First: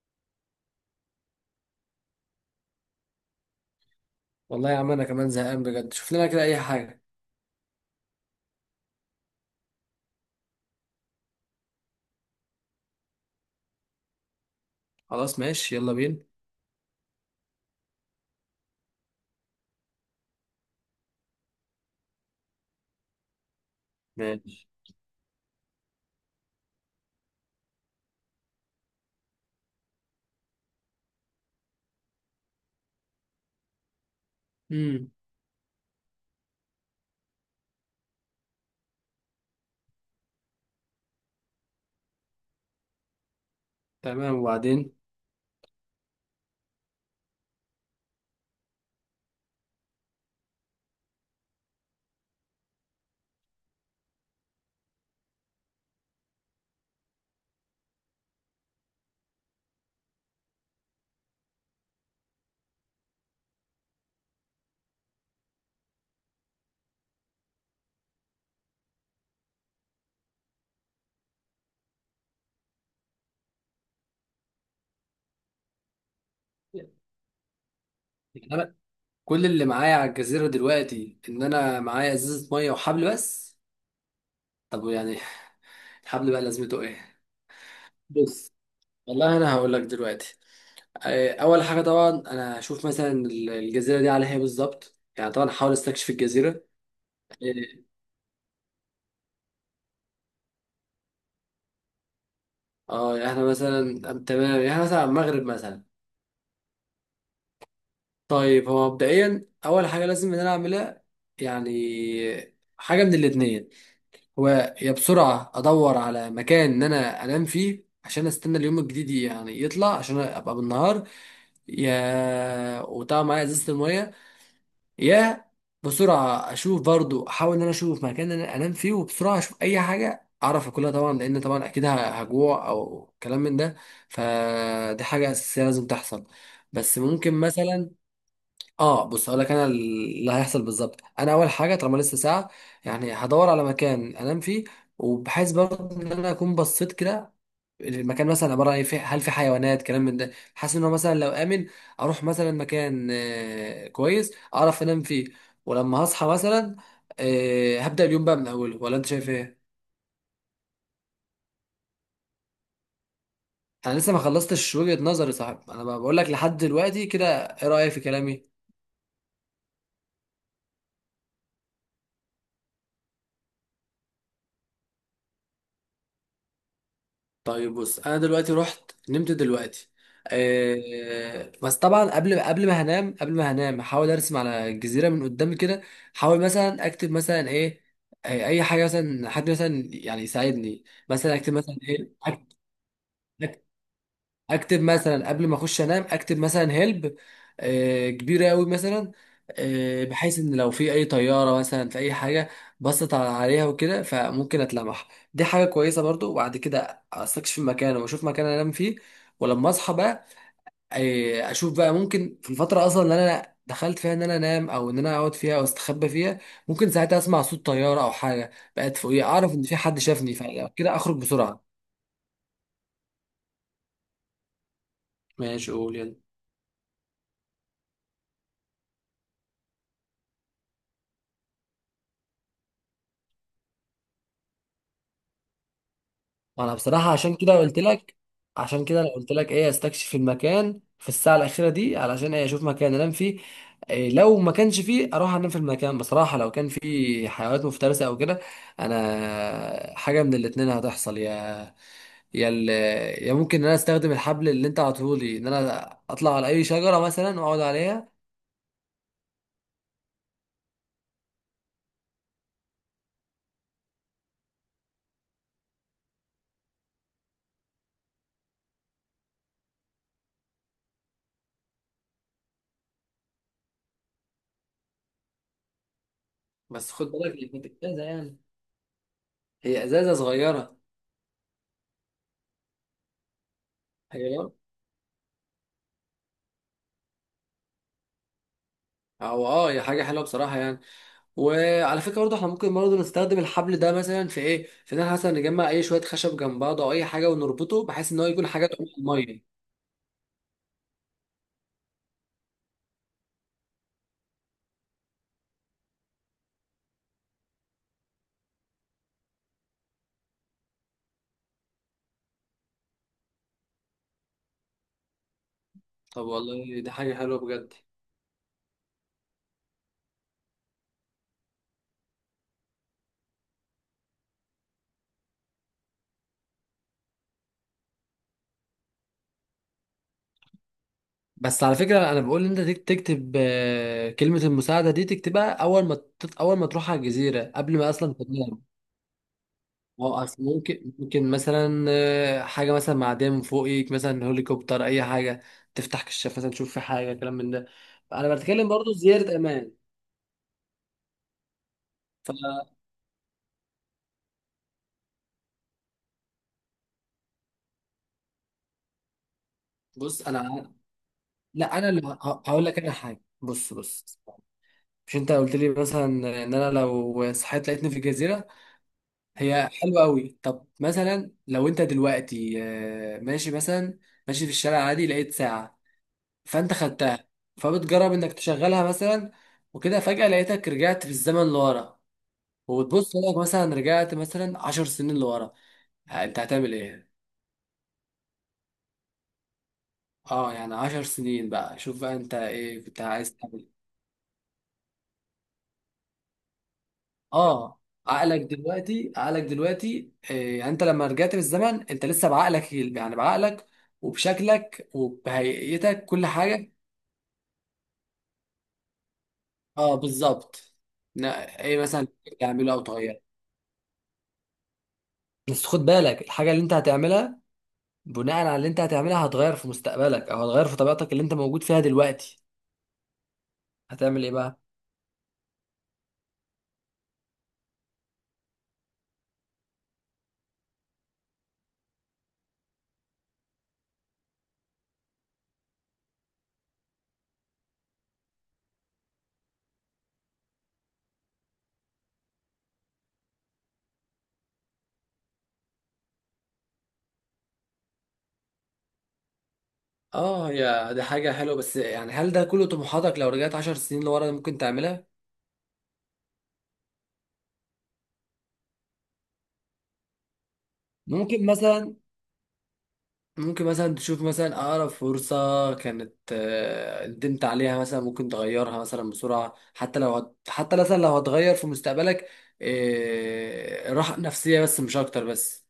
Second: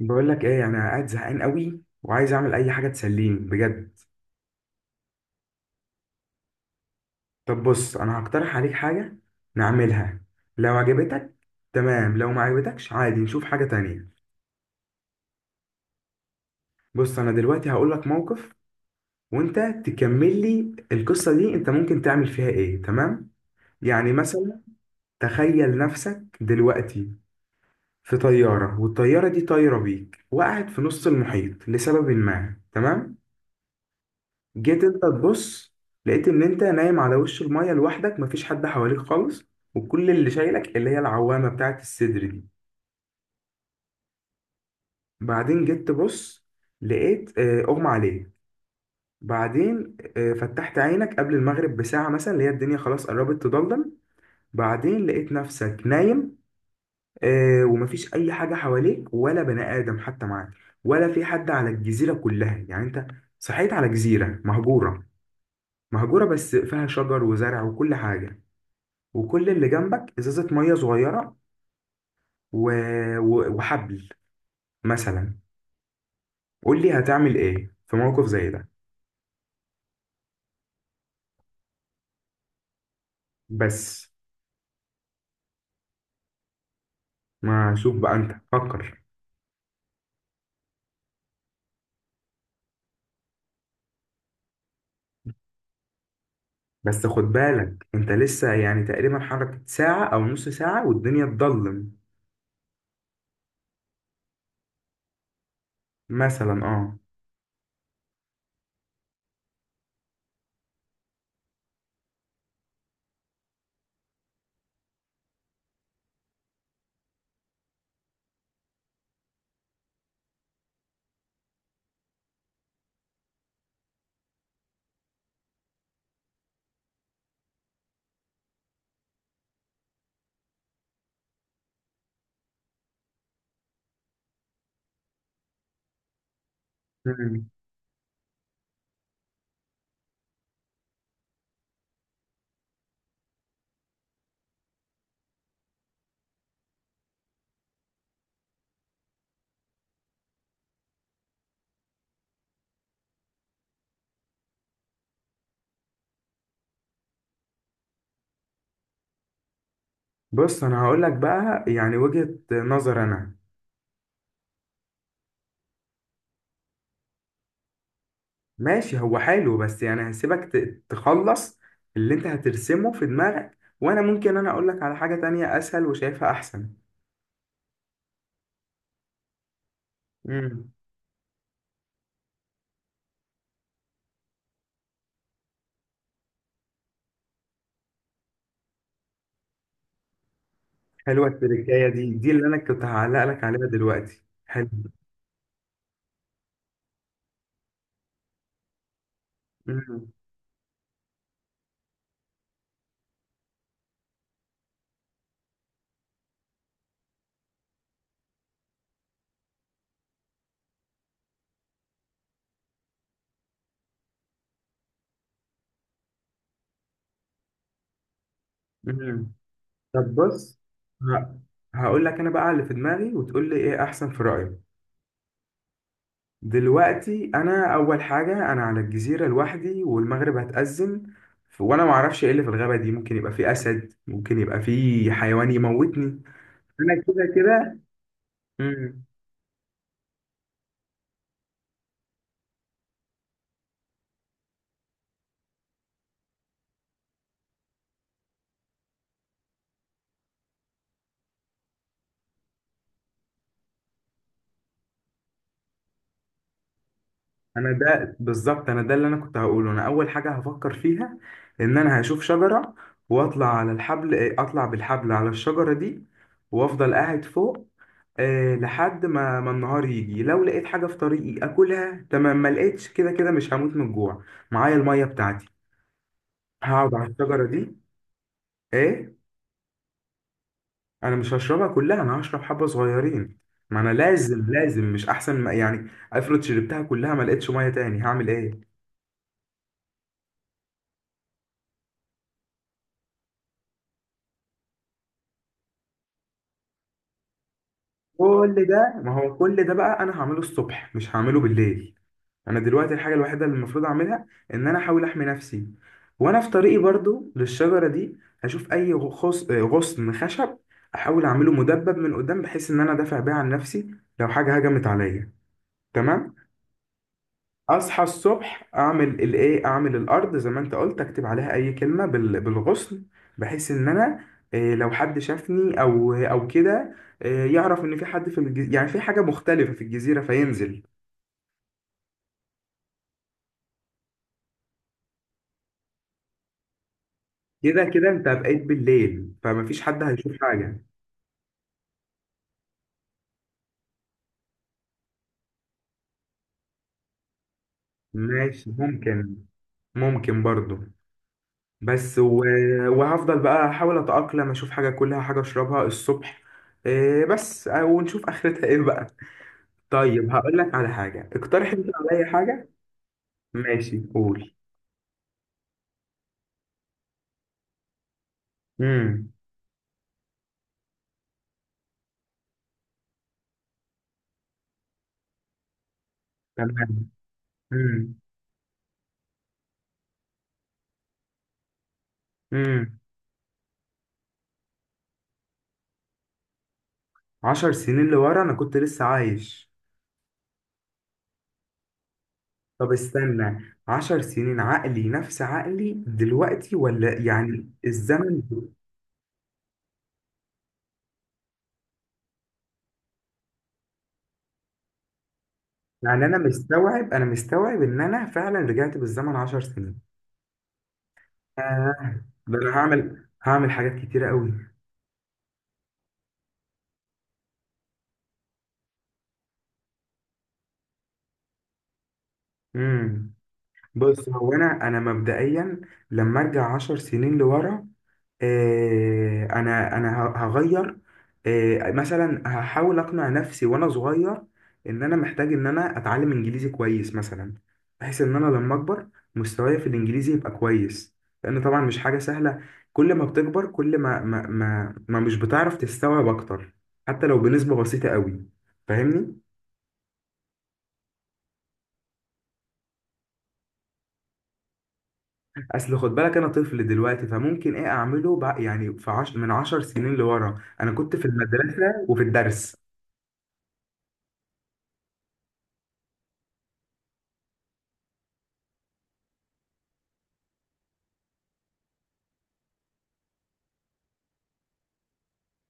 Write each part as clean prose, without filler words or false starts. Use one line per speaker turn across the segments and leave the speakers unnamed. بقول لك ايه، انا قاعد زهقان قوي وعايز اعمل اي حاجه تسليني بجد.
والله يا عم انا كمان زهقان بجد. شوف لنا كده اي حاجه.
طب بص، انا هقترح عليك حاجه نعملها لو عجبتك تمام. لو ما عجبتكش عادي نشوف حاجه تانية.
خلاص ماشي يلا بينا.
بص، انا دلوقتي هقول لك موقف وانت تكمل لي القصه دي، انت ممكن تعمل فيها ايه. تمام، يعني مثلا.
ماشي.
تخيل نفسك دلوقتي في طياره، والطياره دي طايره بيك وقعت في نص المحيط لسبب ما. تمام. جيت انت
امم
تبص، لقيت ان انت نايم على وش المية لوحدك، مفيش حد حواليك خالص، وكل اللي شايلك اللي هي العوامة بتاعت الصدر دي.
تمام وبعدين؟
بعدين جيت تبص، لقيت اغمى عليك. بعدين فتحت عينك قبل المغرب بساعة مثلا، اللي هي الدنيا خلاص قربت تضلم. بعدين لقيت نفسك نايم، ومفيش أي حاجة حواليك ولا بني آدم حتى معاك. ولا في حد على الجزيرة كلها، يعني أنت صحيت على جزيرة مهجورة. مهجورة بس فيها شجر وزرع وكل حاجة. وكل اللي جنبك ازازه ميه صغيره و... وحبل مثلا. قول لي هتعمل ايه في موقف زي ده؟
انا كل اللي معايا على الجزيره دلوقتي ان انا معايا ازازه ميه وحبل بس.
بس
طب يعني الحبل بقى لازمته ايه؟
ما شوف بقى، انت
بص
فكر.
والله انا هقول لك دلوقتي، اول حاجه طبعا انا هشوف مثلا الجزيره دي على ايه بالظبط، يعني طبعا هحاول استكشف الجزيره.
بس خد
اه،
بالك انت لسه يعني تقريبا حركة ساعة او نص ساعة والدنيا تضلم.
يعني احنا مثلا، تمام يعني إحنا مثلا على المغرب مثلا.
مثلا اه.
طيب هو مبدئيا اول حاجه لازم ان انا اعملها، يعني حاجه من الاتنين. هو يا بسرعه ادور على مكان ان انا انام فيه عشان استنى اليوم الجديد يعني يطلع عشان ابقى بالنهار، يا وطبعا معايا ازازه الميه، يا بسرعه اشوف برضو احاول ان انا اشوف مكان إن انا انام فيه وبسرعه اشوف اي حاجه اعرف اكلها، طبعا لان طبعا اكيد هجوع او كلام من ده. فدي حاجه اساسيه لازم تحصل. بس ممكن
مم.
مثلا، اه بص هقول لك انا اللي هيحصل بالظبط. انا اول حاجه طالما لسه ساعه، يعني هدور على مكان انام فيه، وبحيث برضه ان انا اكون بصيت كده المكان مثلا عباره عن هل في حيوانات كلام من ده، حاسس ان هو مثلا لو امن اروح مثلا مكان كويس اعرف انام فيه. ولما هصحى مثلا، هبدا اليوم بقى من اوله، ولا انت شايف ايه؟
بص، انا هقول لك بقى يعني وجهة نظر انا.
انا لسه ما خلصتش وجهه نظري صاحب، انا بقول لك لحد دلوقتي كده، ايه رايك في كلامي؟
ماشي، هو حلو بس يعني هسيبك تخلص اللي انت هترسمه في دماغك، وانا ممكن اقول لك على حاجة تانية اسهل وشايفها احسن.
طيب بص انا دلوقتي رحت نمت دلوقتي.
مم.
أه بس طبعا قبل ما هنام، قبل ما هنام احاول ارسم على الجزيره من قدام كده، احاول مثلا اكتب مثلا ايه، اي حاجه مثلا حد مثلا يعني يساعدني.
حلوة
مثلا اكتب مثلا
التركاية
ايه،
دي اللي
أكتب
أنا كنت هعلق لك عليها دلوقتي، حلو.
اكتب مثلا قبل ما اخش انام، اكتب مثلا هيلب، كبيره قوي مثلا،
مم.
بحيث ان لو في اي طياره مثلا في اي حاجه بصت عليها وكده فممكن اتلمح. دي حاجه كويسه برضو. وبعد كده استكشف المكان واشوف مكان انام فيه. ولما اصحى بقى، اشوف بقى ممكن في الفتره اصلا اللي انا دخلت فيها ان انا انام او ان انا اقعد فيها او استخبى فيها، ممكن ساعتها اسمع صوت طياره او حاجه بقت فوقيه
مم.
اعرف ان في حد
طب
شافني
بص،
فكده اخرج
ه-
بسرعه.
هقول لك أنا بقى اللي في دماغي، وتقول لي إيه أحسن في رأيك.
ماشي قول يلا.
دلوقتي أنا أول حاجة، أنا على الجزيرة لوحدي والمغرب هتأذن. وأنا معرفش إيه اللي في الغابة دي، ممكن يبقى فيه أسد، ممكن يبقى فيه حيوان يموتني.
انا
أنا
بصراحه
كده
عشان كده
كده.
قلت لك، عشان كده
مم.
انا قلت لك ايه استكشف المكان في الساعه الاخيره دي، علشان ايه؟ اشوف مكان انام فيه. إيه لو ما كانش فيه اروح انام في المكان بصراحه، لو كان فيه حيوانات مفترسه او كده انا حاجه من الاتنين هتحصل، يا يا ال... يا ممكن ان انا استخدم الحبل اللي انت عطولي ان انا اطلع على اي شجره مثلا واقعد
انا
عليها.
ده بالظبط، انا ده اللي انا كنت هقوله. انا اول حاجه هفكر فيها، ان انا هشوف شجره واطلع على الحبل، اطلع بالحبل على الشجره دي وافضل قاعد فوق لحد ما النهار يجي. لو لقيت حاجه في طريقي اكلها تمام، ما لقيتش كده كده مش هموت من الجوع. معايا الميه بتاعتي،
بس
هقعد
خد
على
بالك
الشجره
هي كانت
دي.
ازازه يعني،
ايه؟
هي ازازه صغيره.
انا مش هشربها كلها، انا هشرب حبه صغيرين. ما انا
هي
لازم مش احسن، ما يعني افرض شربتها كلها ما لقيتش ميه تاني هعمل ايه؟
او اه هي حاجه حلوه بصراحه يعني. وعلى فكره برضه احنا ممكن برضه نستخدم الحبل ده مثلا في ايه، في ان احنا مثلا نجمع اي شويه خشب جنب بعض او اي حاجه ونربطه بحيث ان هو يكون حاجه
كل
تعوم
ده،
في
ما هو
الميه.
كل ده بقى انا هعمله الصبح مش هعمله بالليل. انا دلوقتي الحاجه الوحيده اللي المفروض اعملها ان انا احاول احمي نفسي. وانا في طريقي برضو للشجره دي هشوف اي غصن خشب، احاول اعمله مدبب من قدام بحيث ان انا دافع بيه عن نفسي لو حاجه هجمت عليا.
طب
تمام.
والله دي حاجه حلوه بجد.
اصحى الصبح اعمل الارض زي ما انت قلت، اكتب عليها اي كلمه بالغصن، بحيث ان انا، لو حد شافني او كده يعرف ان في حد في الجزيره، يعني في حاجه مختلفه في الجزيره فينزل.
بس على فكرة أنا بقول إن أنت تكتب كلمة المساعدة دي تكتبها أول ما أول ما تروح على الجزيرة قبل
كده
ما
كده
أصلا
انت
تنام.
بقيت بالليل فمفيش حد
هو
هيشوف
أصل
حاجه.
ممكن مثلا حاجة مثلا معدية من فوقك مثلا هليكوبتر أي حاجة، تفتح كشاف مثلا تشوف في حاجة كلام من ده. أنا بتكلم
ماشي
برضو زيارة
ممكن.
أمان.
ممكن برضو. بس وهفضل بقى احاول اتاقلم، اشوف حاجه كلها حاجه اشربها الصبح. بس ونشوف اخرتها ايه بقى.
فبص
طيب هقول
أنا،
لك على حاجة، اقترح
لا
انت
انا اللي
عليا
هقول
حاجة.
لك انا حاجه، بص
ماشي،
بص
قول.
مش انت قلت لي مثلا ان انا لو صحيت لقيتني في جزيره،
امم.
هي حلوه قوي. طب مثلا لو انت دلوقتي، ماشي مثلا، ماشي في الشارع عادي لقيت ساعه، فانت
تمام.
خدتها، فبتجرب
امم.
انك تشغلها مثلا، وكده فجاه لقيتك رجعت في الزمن لورا،
امم.
وبتبص لك مثلا رجعت مثلا عشر سنين لورا، انت هتعمل ايه؟
10 سنين لورا انا كنت لسه عايش.
اه يعني عشر سنين بقى، شوف بقى انت ايه
طب
كنت عايز.
استنى، 10 سنين عقلي نفس عقلي دلوقتي ولا يعني
اه عقلك
الزمن؟
دلوقتي، عقلك دلوقتي، يعني انت لما رجعت بالزمن انت لسه بعقلك، يعني بعقلك وبشكلك وبهيئتك
يعني
كل
انا
حاجه.
مستوعب ان انا فعلا رجعت بالزمن عشر
اه
سنين
بالظبط. ايه مثلا
آه. ده انا
تعمله او تغيره؟
هعمل حاجات كتيرة قوي.
بس خد بالك الحاجه اللي انت هتعملها، بناء على اللي انت هتعملها هتغير في مستقبلك او هتغير في طبيعتك اللي انت موجود فيها دلوقتي.
امم.
هتعمل
بص،
ايه
هو
بقى؟
انا مبدئيا لما ارجع 10 سنين لورا، انا هغير. مثلا هحاول اقنع نفسي وانا صغير ان انا محتاج ان انا اتعلم انجليزي كويس مثلا، بحيث ان انا لما اكبر مستواي في الانجليزي يبقى كويس. لان طبعا مش حاجة سهلة، كل ما بتكبر كل ما مش بتعرف تستوعب اكتر حتى لو بنسبة بسيطة قوي، فاهمني.
اه، يا دي حاجه حلوه، بس يعني هل ده كله طموحاتك لو رجعت عشر سنين لورا ممكن تعملها؟
اصل خد بالك انا طفل دلوقتي، فممكن ايه اعمله بقى؟ يعني من 10 سنين لورا انا كنت في
ممكن مثلا
المدرسه وفي الدرس.
ممكن مثلا تشوف مثلا أقرب فرصة كانت ندمت عليها مثلا، ممكن تغيرها مثلا بسرعة، حتى لو حتى مثلا لو هتغير في مستقبلك، راحة نفسية بس مش أكتر بس.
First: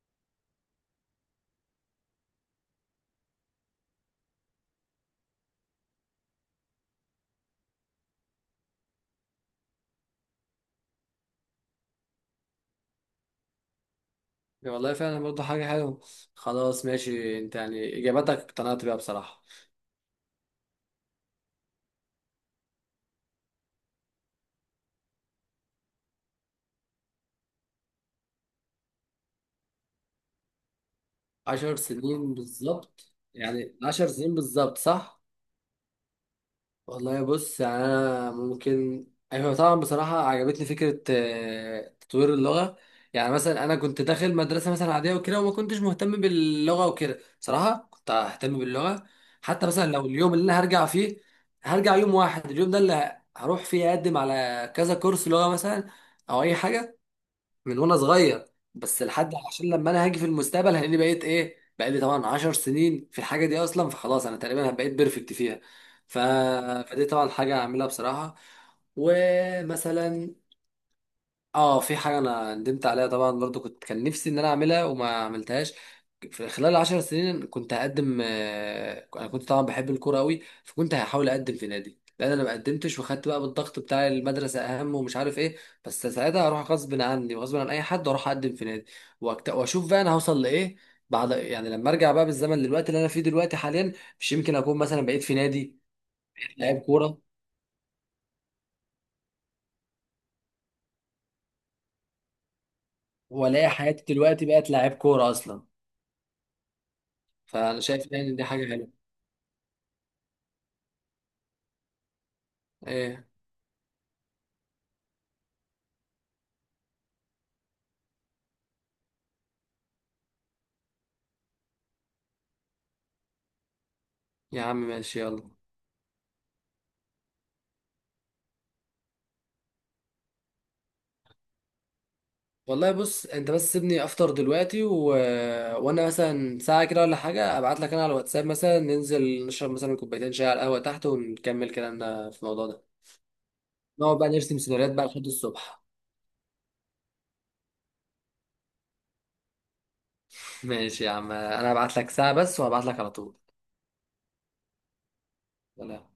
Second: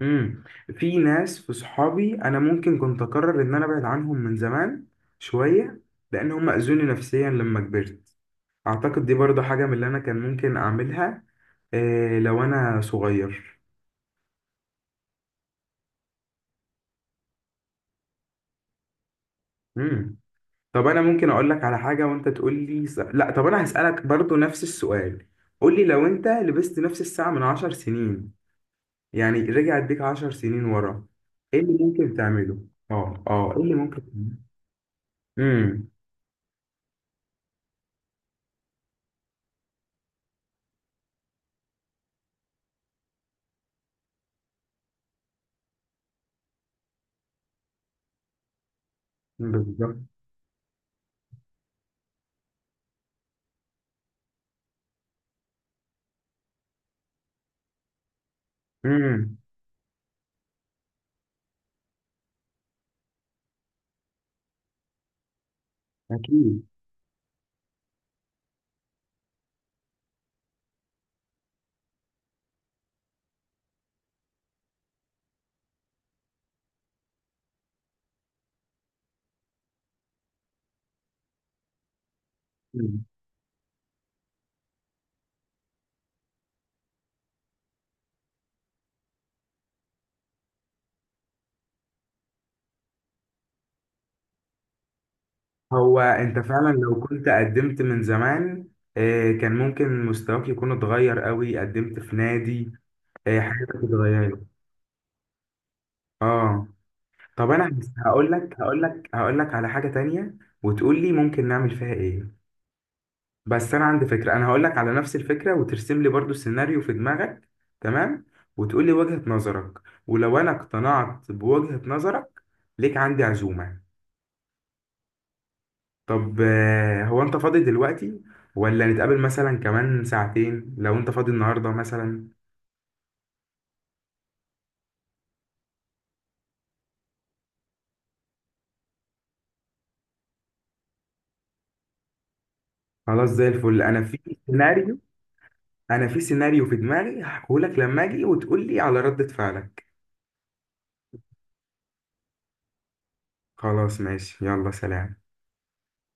امم. في ناس، في صحابي، انا ممكن كنت اقرر ان انا ابعد عنهم من زمان شويه، لان هم اذوني نفسيا لما كبرت. اعتقد دي برضو حاجه من اللي انا كان ممكن اعملها لو انا صغير.
يعني والله فعلا برضه حاجة حلوة. خلاص ماشي أنت يعني إجاباتك اقتنعت بيها بصراحة.
امم. طب انا ممكن اقول لك على حاجه وانت تقول لي لا، طب انا هسالك برضو نفس السؤال. قول لي، لو انت لبست نفس الساعه من 10 سنين، يعني رجعت بيك 10 سنين ورا، ايه
عشر
اللي ممكن
سنين
تعمله؟
بالظبط،
اه، اه، ايه اللي
يعني
ممكن
عشر سنين
تعمله؟
بالظبط صح؟
امم.
والله بص يعني انا ممكن، ايوه طبعا بصراحه عجبتني فكره تطوير اللغه. يعني مثلا انا كنت داخل مدرسه مثلا عاديه وكده وما كنتش مهتم باللغه وكده، بصراحه كنت ههتم باللغه حتى مثلا
بالظبط.
لو اليوم اللي انا هرجع فيه، هرجع يوم واحد اليوم ده اللي هروح فيه اقدم على كذا كورس لغه مثلا او اي حاجه، من وانا صغير، بس لحد
امم.
عشان لما انا هاجي في المستقبل هلاقيني بقيت ايه بقى، لي طبعا 10 سنين في الحاجه دي اصلا فخلاص انا تقريبا بقيت بيرفكت فيها. ف...
اكيد.
فدي طبعا حاجه هعملها بصراحه. ومثلا اه في حاجه انا ندمت عليها طبعا برضو، كنت كان نفسي ان انا اعملها وما عملتهاش، في خلال عشر سنين كنت هقدم، انا كنت طبعا بحب الكوره قوي فكنت هحاول اقدم في نادي، لان انا ما قدمتش
مم.
وخدت بقى بالضغط بتاع المدرسه اهم ومش عارف ايه. بس ساعتها هروح غصب عني وغصب عن اي حد واروح اقدم في نادي، واشوف بقى انا هوصل لايه، بعد يعني لما ارجع بقى بالزمن للوقت اللي انا فيه دلوقتي حاليا. مش يمكن اكون مثلا بقيت في نادي
هو انت فعلا
لعيب
لو
كوره،
كنت قدمت من زمان، كان ممكن مستواك يكون اتغير قوي. قدمت في نادي،
والاقي
حياتك
حياتي دلوقتي
اتغيرت.
بقت لعيب كوره اصلا.
اه. طب انا
فانا شايف يعني
هقول
إن دي
لك
حاجه
هقول
حلوه.
لك هقول لك على حاجة تانية وتقول لي ممكن نعمل فيها ايه.
ايه
بس انا عندي فكره، انا هقول لك على نفس الفكره وترسم لي برضو السيناريو في دماغك. تمام، وتقول لي وجهه نظرك، ولو انا اقتنعت بوجهه نظرك ليك عندي عزومه.
يا عم ماشي يلا.
طب هو انت فاضي دلوقتي، ولا نتقابل مثلا كمان ساعتين لو انت فاضي النهارده مثلا؟
والله بص انت بس سيبني افطر دلوقتي وانا مثلا ساعة كده ولا حاجة ابعت لك انا على الواتساب مثلا، ننزل نشرب مثلا كوبايتين شاي على القهوة تحت ونكمل كلامنا في الموضوع ده.
خلاص زي الفل. انا
نقعد بقى نرسم سيناريوهات
سيناريو
بقى لحد الصبح.
في سيناريو في دماغي هحكيهولك لما اجي، وتقول لي على ردة فعلك.
ماشي يا عم انا هبعت لك ساعة بس وهبعت لك على طول.
خلاص، ماشي، يلا سلام.
سلام.